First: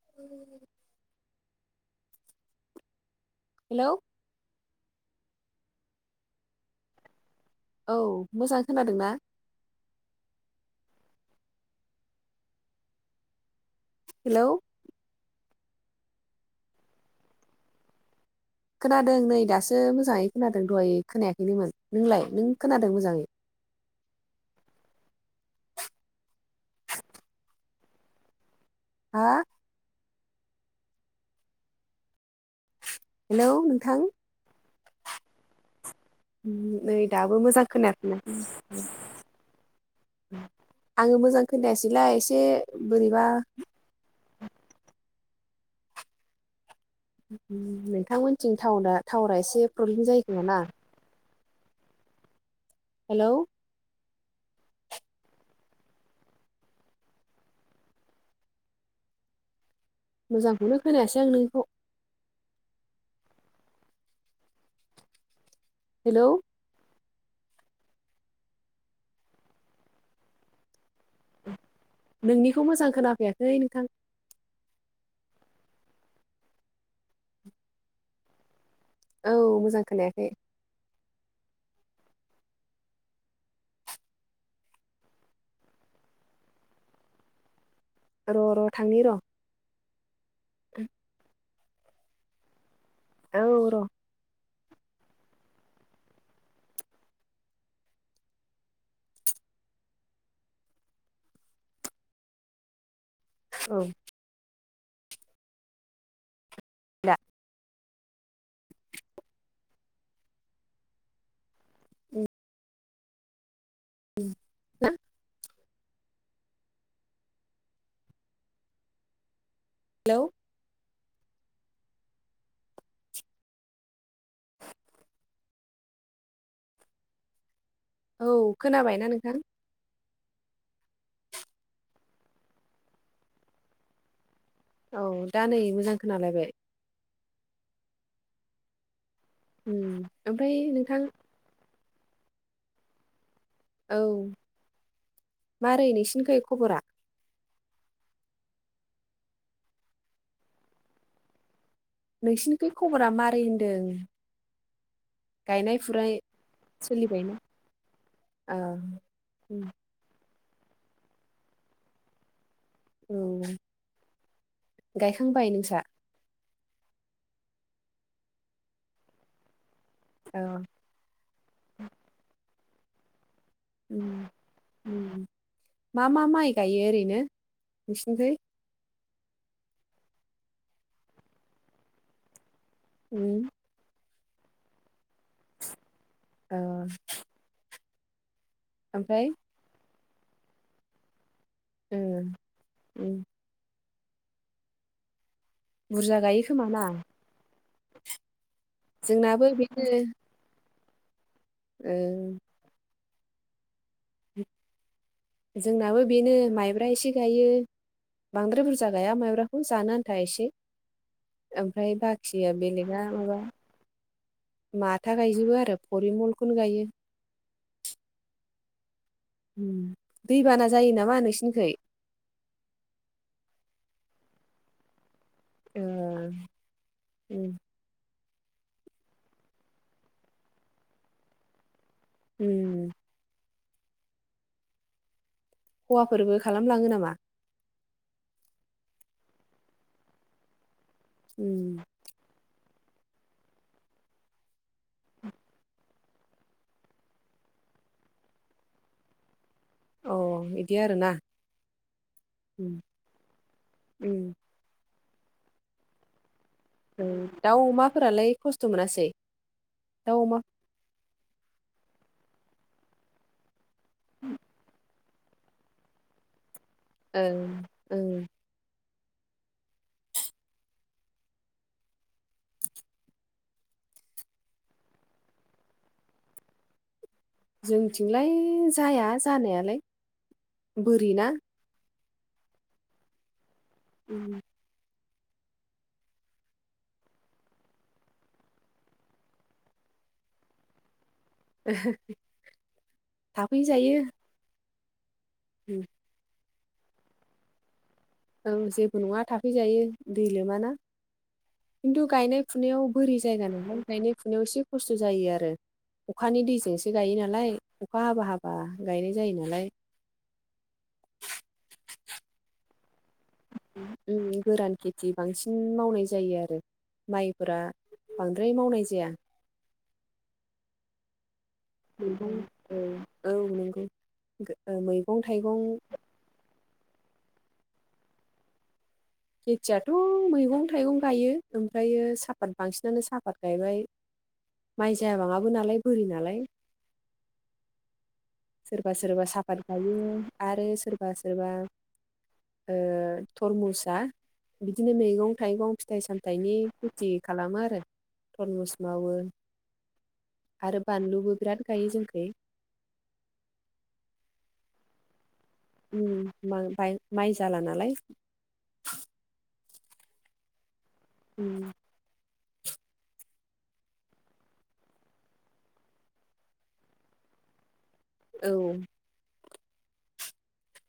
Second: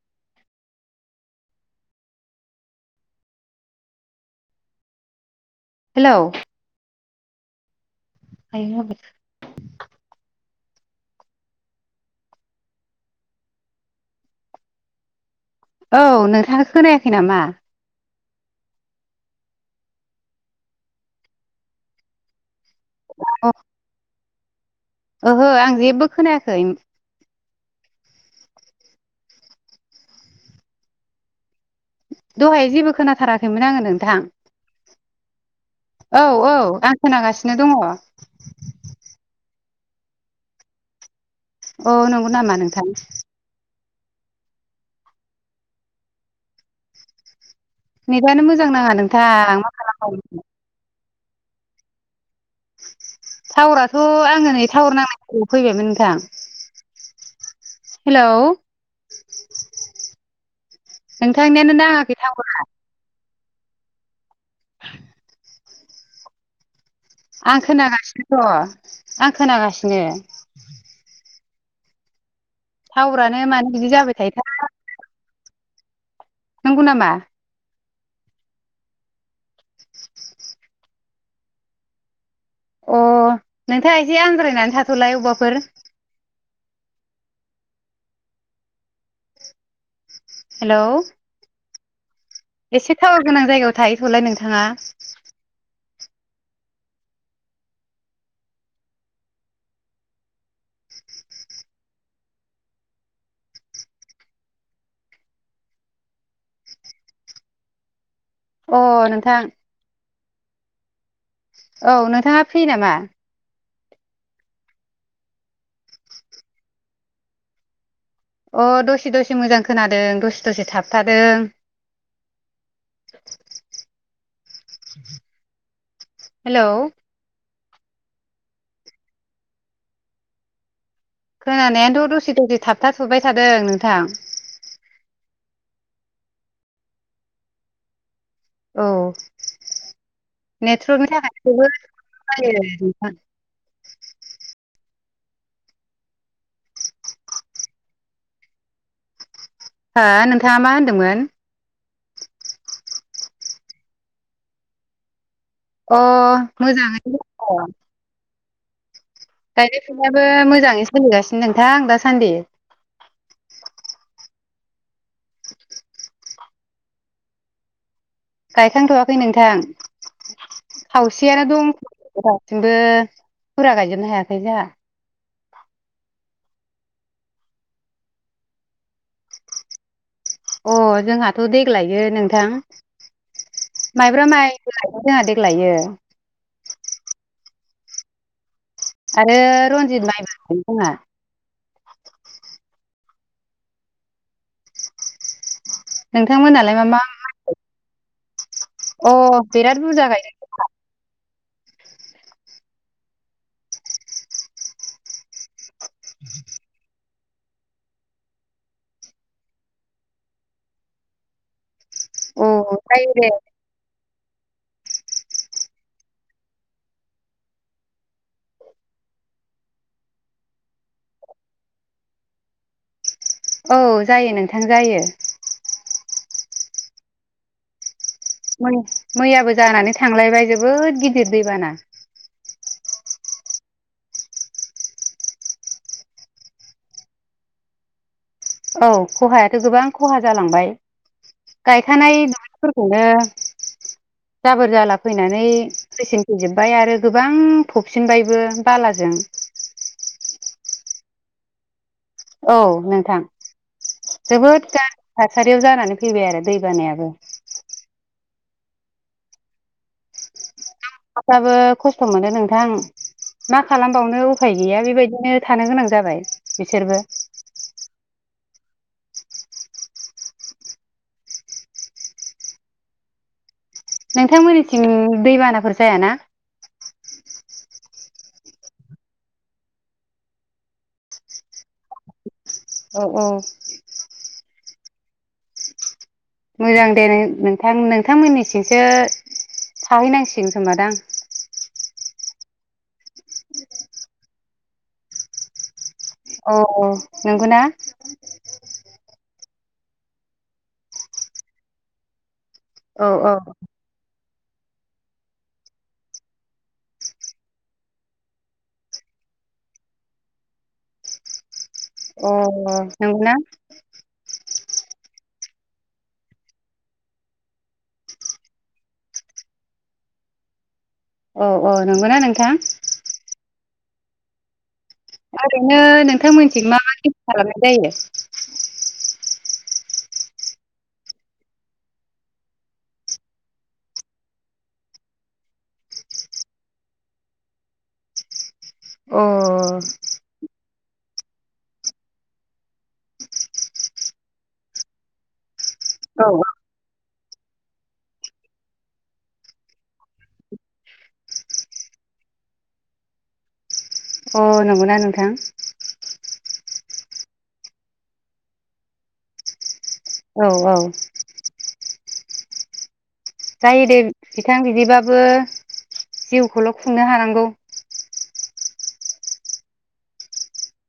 [inaudible] Hello hello औ मोजां खोनादोंना हेलौ औ नोंथाङा खोनायाखै नामा खोनादों नै दासो मोजाङै खोनादों दहाय खोनायाखैनोमोन नोंलाय नों खोनादों मोजाङै अ ओहो आं जेबो खोनायाखै हा दहाय जेबो खोनाथाराखैमोन आङो नोंथां औ औ आं नै दाबो खोनागासिनो मोजां दङ खोनाखैनो [inaudible] आङो मोजां औ खोननायासैलाय नंगौ एसे नामा नोंथां बोरैबा उम नेटानो नोंथांमोनथिं मोजां नाङा थाउनआ थावारा नोंथां एसे मा प्रब्लेम खालामबावनो जायोखोमा ना हेलौ टावाराथ आङो नै थावार नांनायथिंनो फैबायमोन नोंथां हेलौ मोजांखौनो खोनायासै आं नोंनिखौ नोंथांनियानो नाङाखै थावारा हेलौ आं खोनागासिनो दङ आं खोनागासिनो नोंनिखौ मोजां खोनाफैयाखै नोंथां मा जाबाय थायोथाया [unintelligible] नंगौ नामा औ मोजां खोनायाखै अ नोंथाङा एसे आन्ज्रायनानै थाथलाय अबावबाफोर र र थांनि र हेलौ एसे थावार औ गोनां जायगायाव र' थाहैथलाय नोंथाङा औ दा अ नोंथां औ नोंथाङा फ्रि नामा [inaudible] अ दसे दसे मोजां खोनादों हेलौ दसे दसे थाबथादों हेलौ औ खोनाबायना नोंथां खोनानायाथ दसे दसे थाबथा थबाय थादों नोंथां औ दा नै मोजां खोनालायबाय उम ओमफ्राय नोंथां [unintelligible] औ मारै नोंसिनिखै खबरा हो नोंथाङा मा होनदोंमोन नोंसिनिखै खबरा मारै होनदों गायनाय अ फुनाय मोजाङैनो सोलिबायना दङ ओ गायनाय फुनायाबो मोजांङै सोलिगासिनो नोंथांं दासान्दि औ गायखांबाय नोंसा गायखांथवाखै नोंथां औ खावसेयानो दं दासिमबो फुरा गायजोबनो हायाखै जोंहा। मा-मा माइ गायो ओरैनो नोंसिनिखै? अ जोंहाथ' देग्लायो नोंथां उम माइब्रा माइबो [unintelligible] जोंहा देग्लायो। औ। ओमफ्राय आरो रनजित माइबो जोंहा। उम-उम। बुरजा गायो खोमा नोंथांमोनालाय ना मा-मा अ जोंनाबो बिराद बेनो बुरजा गायदों। ओ जोंनाबो बेनो माइब्रा ओमफ्राय एसे गायो बांद्राय बुरजा गाया माइब्राखौ जानो आन्था एसे। ओमफ्राय औ बाखिया बेलेगा जायो दे माबा माथा गायजोबो आरो फरिमलखौनो गायो। दैबाना जायो नामा नोंसिनिखै? औ जायो नोंथां जायो। ओ उम। मैयाबो जानानै थांलायबाय जोबोद गिदिर दैबाना। उम। खहाफोरबो खालामलाङो नामा? औ खहायाथ' गोबां खहा जालांबाय उम गायखानाय दुब्लि फोरखौनो जाबोर जाला फैनानै फैसिनफिनजोबबाय आरो गोबां फबसिनबायबो बालाजों। अ बिदि आरो ना। औ नोंथां उम जोबोद गाज्रि थासारियाव जानानै फैबाय आरो दै ओ बानायाबो। दाउ अमाफोरालाय खस्थ' मोनासै दाउ अमा फ्राबो खस्थ' मोन्दों नोंथां मा खालामबावनो उफाय गैया बेबायदिनो थानो गोनां जाबाय बिसोरबो। ओ ओ। नोंथांमोननिथिं दैबानाफोर जायाना? जोंनिथिंलाय जाया जानायालाय बोरिना। औ औ। उम। मोजां दे नों-नोंथां नोंथांमोननिथिंसो थाहैनांसिगोन खोमा दां। थाफैजायो। उम। औ औ नंगौ ना? औ जेबो नङा थाफैजायो दै लोमाना। खिन्थु गायनाय फुनायाव औ बोरि औ जायगा नालाय गायनाय फुनायाव एसे खस्थ' जायो आरो। अखानि दैजोंसो गायो नालाय अखा हाबा हाबा गायनाय जायो नालाय। अ नंगौना? ओम गोरान खेथि बांसिन मावनाय जायो आरो। माइब्रा बांद्राय मावनाय जाया। औ औ नंगौना मैगं नोंथां! औ नंगौ। गो ओ मै ओरैनो नोंथांमोननिथिं मा मा खेथि खालामनाय जायो? खेथियाथ' मैगं थाइगं गायो ओमफ्रायो साहापात बांसिनानो साहापात गायबाय। माइ जाबाङाबो नालाय बोरि नालाय। सोरबा सोरबा अ साहापात गायो आरो सोरबा सोरबा ओ थरमुसआ बिदिनो मैगं थाइगं फिथाइ औ सामथाइनि खेथि खालामो आरो थरमुस मावो आरो बानलुबो बिराद गायो जोंनिखै। अ नंगौना नोंथां? उम मा-मा-माइ जाला नालाय। औ औ। उम। जायो दे नोंथां बिदिबाबो जिउखौल' खुंनो हानांगौ। औ।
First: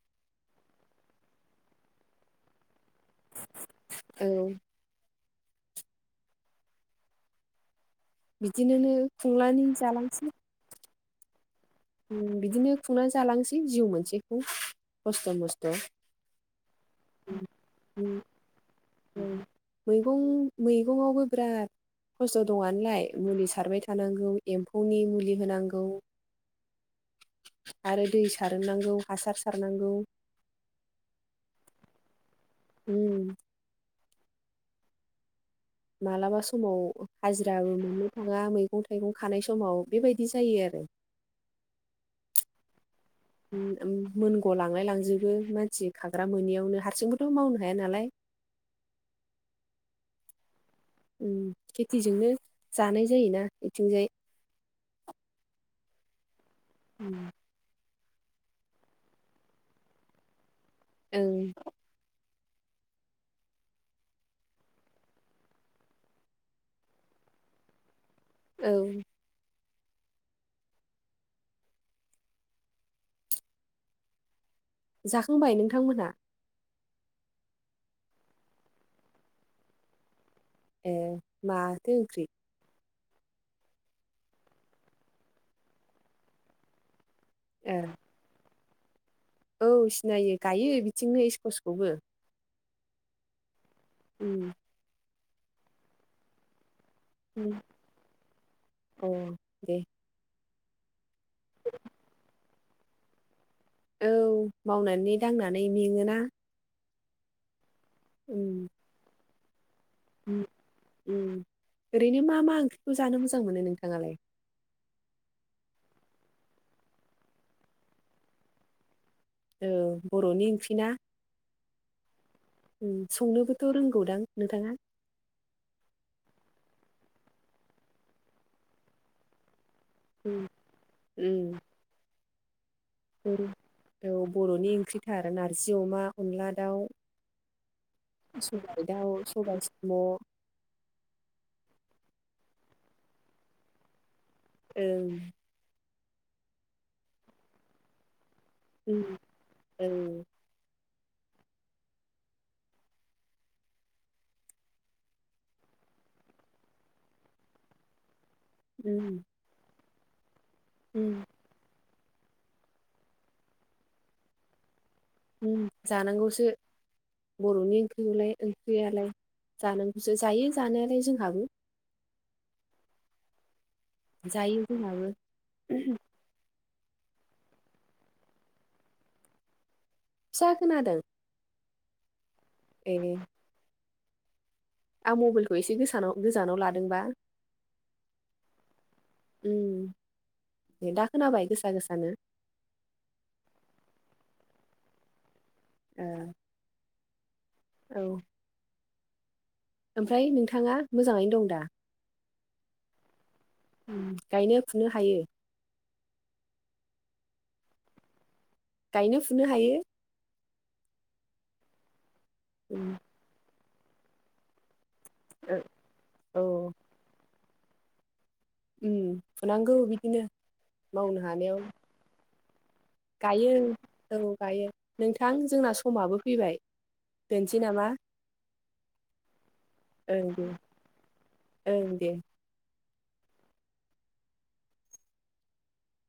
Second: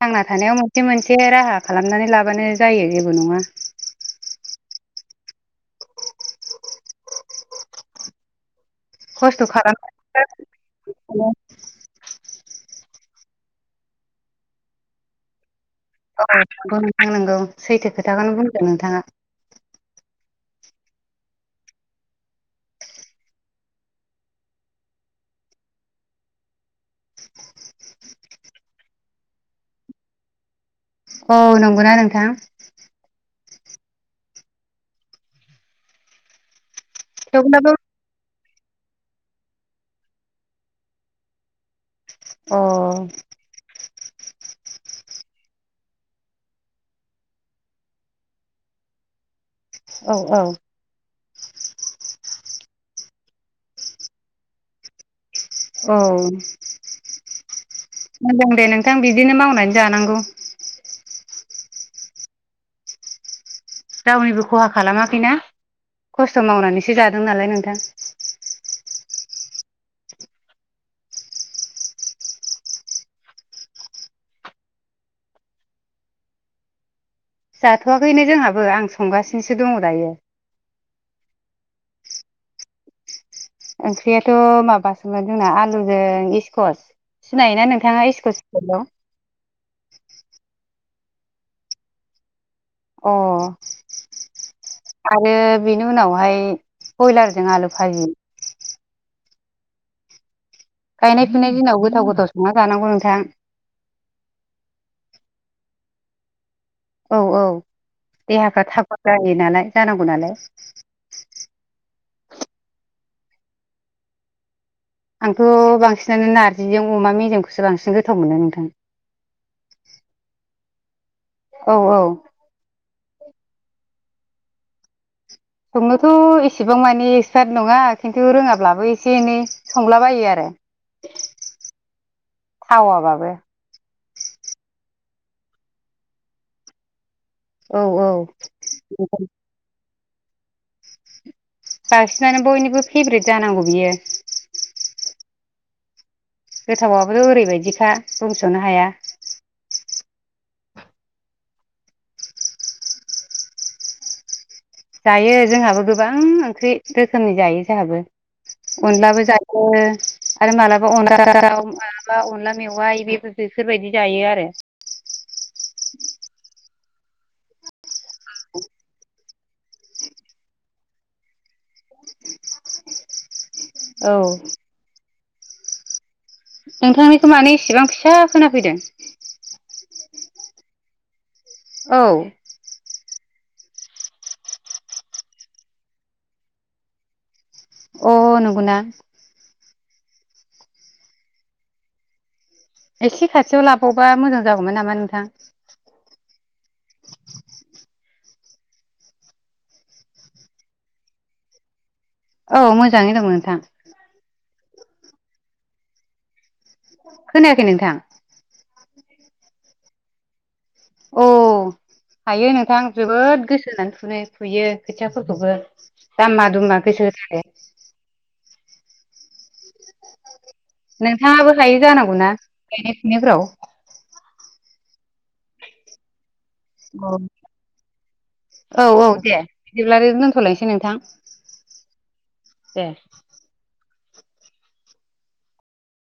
थांना थानायाव मोनसे मोनसे राहा खालामनानै लाबानो जायो जेबो नङा। औ। बिदिनोनो खस्थ' खुंनानै खालामनानै जालांनोसै। [unintelligible] ओम बिदिनो खुंनानै जालांसै जिउ मोनसेखौ खस्थ' मस्थ'। औ नंगौ नोंथां नोंगौ, सैथो उम खोथाखौनो बुंदों नोंथाङा। उम मैगं मैगंआवबो बिराद खस्थ' दङ आनालाय मुलि सारबाय थानांगौ एम्फौनि मुलि होनांगौ आरो दै सारनांगौ, हासार सारनांगौ। अह नंगौना नोंथां? उम मालाबा समाव हाजिराबो थेवब्लाबो मोननो थाङा मैगं थाइगं खानाय समाव बेबायदि जायो आरो। अ ओ-ओम मोनग' लांलाय लांजोबो मानसि खाग्रा मोनैयावनो हारसिंनो मावनो हाया नालाय औ औ उम खेथिजोंनो जानाय जायोना इथिंजाय। औ उम मोजां दे नोंथां बिदिनो मावनानै जानांगौ। ओं रावनिबो खहा खालामाखैना खस्थ' मावनानैसो जादों नालाय नोंथां। औ जाखांबाय नोंथांमोनहा? जाथ'वाखैनो जोंहाबो आं संगासिनोसो दङ दायो। ए माथो ओंख्रि ओंख्रियाथ' माबासोमोन जोंना आलुजों इस्कस सिनायोना ए नोंथाङा इस्कस हेलौ औ सिनायो गायो बिथिंनो स्कसखौबो अ उम आरो बेनि उनावहाय बयलारजों आलु भाजि औ दे गायनाय फुनाय दिनाव गोथाव गोथाव संना जानांगौ नोंथां। औ मावनानै दांनानै मेंओना औ औ देहाफोरा थागद जायो नालाय जानांगौ नालाय ओम ओम ओरैनो मा मा ओंख्रिखौ जानो मोजां मोनो नोंथाङालाय? आंथ' बांसिनानो नार्जिजों अमा मेजेमखौसो बांसिन गोथाव मोनो नोंथां। ओ बर'नि ओंख्रि ना। औ औ। ओम संनोबोथ' रोंगौदां नोंथाङा? संनोथ' एसेबां मानि एक्सपारट नङा खिन्थु रोङाब्लाबो एसे एनै संलाबायो उम आरो थावाबाबो। ओम औ बर'नि ओंख्रिथार नारजि अमा अनला दाउ। औ औ सबाइ दाउ सबाइ साम', बांसिनानो बयनिबो फेब्रेट जानांगौ बियो। ओं। गोथावाबोथ' ओरैबायदिखा बुंस'नो हाया। औ जायो जोंहाबो गोबां ओंख्रि रोखोमनि जायो जोहाबो उम अनलाबो जायो यो आरो मालाबा उम अनला दाव मा अनला मेवाइ बेफोर बेफोरबायदि जायो आरो। ओम जानांगौसो बर'नि ओंख्रिखौलाय ओंख्रियालाय। जानांगौसो जायो जानायालाय जोंहाबो। औ जायो जोंहाबो नोंथांनिखौ माने एसेबां फिसा खोनाफैदों? फिसा खोनादों। औ। ए। आं मबाइलखौ एसे गोसानाव गोजानाव लादोंबा। अ नंगौना? ओम दे दा खोनाबाय गोसा गोसानो? एसे खाथियाव लाबावबा मोजां जागौमोन नामा नोंथां। ओ औ। ओमफ्राय नोंथाङा मोजाङैनो दं दा? औ मोजाङै दं नोंथां। गायनो फुनो हायो? खोनायाखै नोंथां। गायनो फुनो हायो? औ हायो नोंथां उम जोबोद गोसो होनानै फुनो फुयो खोथियाफोरखौबो ओ दामा औ दुमा गोसो होथारो। ओम फुनांगौ बिदिनो। मावनो नोंथाङाबो हानायाव हायो जानांगौना? गायनाय फुनायफ्राव? गायो औ गायो नोंथां जोंना समाबो फैबाय। अ' दोनसै नामा? औ औ दे बिदिब्ला ओं दे दोनथ'लायसै नोंथां ओं दे दे।